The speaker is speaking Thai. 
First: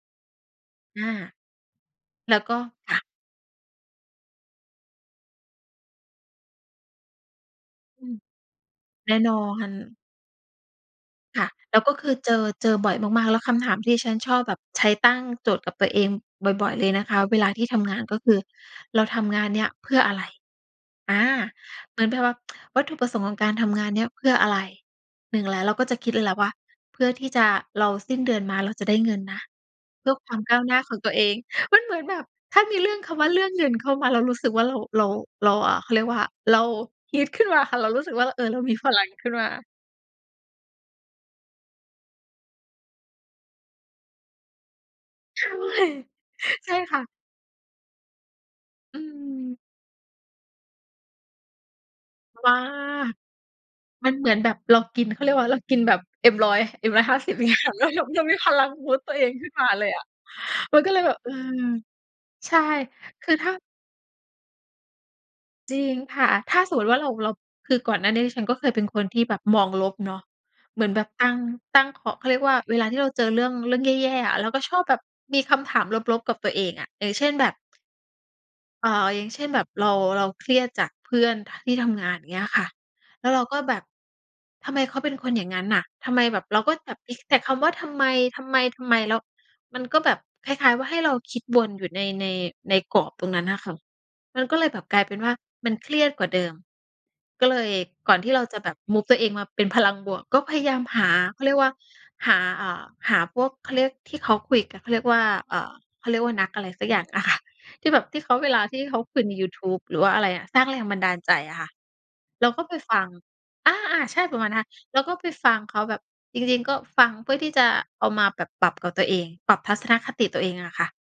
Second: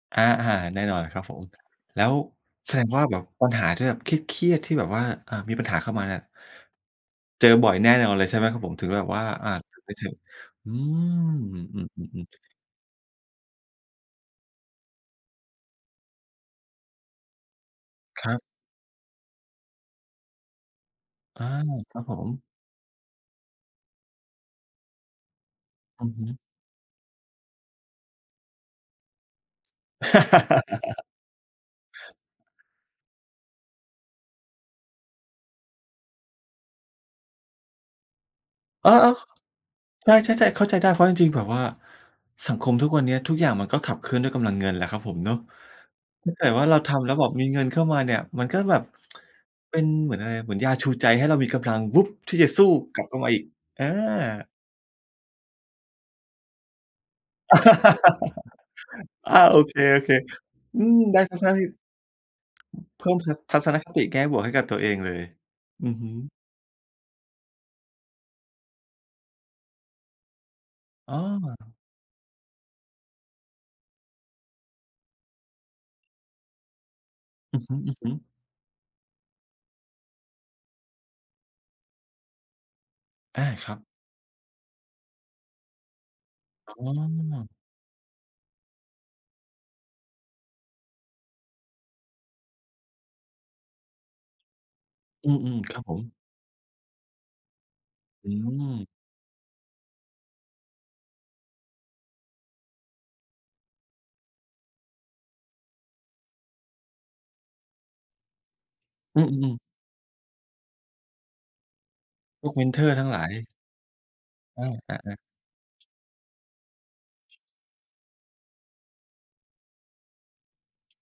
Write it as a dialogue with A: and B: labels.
A: อะ อา แน่นอ
B: อ
A: น
B: า
A: ครับผม แล้ว
B: แล้วก็
A: แสดง
B: ค่
A: ว่
B: ะ
A: าแบบปัญหาที่แบบเครียด ๆ ที่แบบว่า อ่า มีปัญหาเข้ามาเนี่ย เจอบ่อยแน่
B: อื
A: นอน
B: ม
A: เลย ใช่ไหมครับผม ถึงแบบ
B: แน่
A: ว่า
B: นอ
A: อา
B: น
A: กลับไปเถอะ อืม
B: ค่ะ แล
A: อื
B: ้ว
A: ม
B: ก็คือ
A: ๆ ๆ ๆ
B: เจอ เจอบ่อยมาก ๆ แล้วคำถามที่ฉันชอบแบบใช้ตั้งโจทย์กับตัวเองบ่อย ๆ เลยนะคะเวลาที่ทำงาน ก็
A: ค
B: ค
A: ร
B: ื
A: ั
B: อ
A: บ
B: เราทำงานเนี้ยเพื่ออะไร อา
A: อา ค
B: เห
A: ร
B: ม
A: ั
B: ื
A: บ
B: อน
A: ผ
B: แบบว่า
A: ม
B: วัตถุประสงค์ของการทำงานเนี้ยเพื่ออะไร 1 แหละ เราก็จะ
A: อ
B: ค
A: ื
B: ิ
A: อ
B: ดเ
A: ฮ
B: ลยแห
A: ึ
B: ละว่า เพื่อที่จะ เรา สิ้นเดือนมาเราจะได้เงินนะ เพื่อความก้าวหน้าของตัวเอง มันเหมือนแบบ ถ้ามีเรื่อง คำว่าเรื่องเงินเข้ามาเรารู้สึกว่า เรา เรา เรา อ่า เขาเรียกว่า เราฮึดขึ้นมาค่ะ เรารู้สึกว่า เออ เรามี
A: เ
B: พ
A: ออ
B: ลังขึ้นมา
A: ๆ ใช่ ๆ ๆ เข้าใจได้ เพราะจริง ๆ แบบว่าสังคมทุกวันเนี้ย ทุกอย่างมันก็ขับเคลื่อนด้วยกำลังเงินแหละครับผมเนาะ
B: ใช่
A: ถ้าเกิดว่า
B: ใช
A: เร
B: ่
A: าท
B: ค่ะ
A: ำแล้วแบบมีเงินเข้ามาเนี่ย มันก็แบบ
B: อืม
A: เป็นเหมือนอะไร เหมือนยาชูใจให้เรามีกำลัง วุ๊บ ที่จ
B: บ
A: ะ
B: ้า
A: สู้กลับเข้ามาอีก อ
B: มันเหมือน
A: า
B: แบบเรากิน เขาเรียกว่าอะไร เรากินแบบ M100- M150 อย่างเงี้ยค่ะ แล้วเรา เรามีพลัง บูสต์ ตัวเอง
A: อา
B: ขึ้น
A: โอ
B: มา
A: เค
B: เลยอะ ม
A: ๆ อ
B: ั
A: ื
B: นก็เล
A: ม
B: ยแบบ
A: น่า
B: เออ
A: จะใช่
B: ใช่
A: เพิ่ม
B: ค
A: ท
B: ื
A: ั
B: อ
A: ศ
B: ถ้า
A: ทัศนคติแง่บวกให้กับตัวเองเลย
B: จริ
A: อื
B: ง
A: อฮ
B: ค
A: ึ
B: ่ะ ถ้าสมมติว่าเรา เรา คือก่อนหน้านี้ ดิฉันก็เคยเป็นคนที่แบบมองลบเนาะ เหมือนแบบ
A: อ้
B: ตั้ง
A: อ
B: ตั้งของ เขาเรียกว่าเวลาที่เราเจอเรื่อง เรื่องแย่ ๆ อะ เราก็ชอบแบบมีคำถามลบ ๆ กับตัวเองอะ เออ เช่นแบบ
A: อือฮึ ๆ
B: เอ่อ อย่างเช่น แบบเรา เราเครียดจากเพื่อน ท ที่ทำงาน เงี้ยค่ะ แล้วเร
A: อ
B: า
A: า
B: ก็
A: ค
B: แ
A: ร
B: บ
A: ับ
B: บ ทำไมเขาเป็นคนอย่างงั้นน่ะ ทำไมแบบ เราก
A: อ
B: ็
A: ๋
B: แบบ เอ๊ะ แต่
A: อ
B: คำว่าทำไม ทำไม ทำไม แล้วมันก็แบบ คล้าย ๆ ว่า ให้เราคิดวนอยู่ใน ใน ในกรอบตรงนั้นน่ะค่ะ มันก็เลยแบบกลายเป็น
A: อ
B: ว
A: ื
B: ่า
A: ม
B: มั
A: ๆ ค
B: น
A: รับ
B: เค
A: ผ
B: รี
A: ม
B: ยดกว่าเดิม ก็เลยก่อนท
A: อื
B: ี่เราจะแบบ
A: ม
B: move ตัวเองมาเป็นพลังบวก ก็พยายามหา เขาเรียกว่าหา อ่า หาพวก เขาเรียก ที่เขาคุยกัน เขาเรียกว่า อ่า เขาเรียกว่านักอะไรสักอย่างอะ ค่ะ ที่แบบ ที่เขาเวลาที่เขาค
A: อ
B: ุ
A: ื
B: ย
A: อ
B: ใน
A: อ
B: ย
A: ื
B: ู
A: ม
B: ทูบ หรือว่าอะไรอะ สร้างแรงบันดาลใจอะค่ะ เ
A: พ
B: รา
A: วก
B: ก
A: เ
B: ็
A: มน
B: ไป
A: ทอร
B: ฟ
A: ์
B: ั
A: ทั้
B: ง
A: งหลาย
B: อา ๆ ใช่ประมาณนั้น
A: อ
B: ค่ะ เราก็
A: า ๆ ๆ
B: ไปฟังเขาแบบ จริง ๆ ก็ฟังเพื่อที่จะเอามาแบบปรับกับตัวเอง ปรับทัศนคติตัวเองอะค่ะ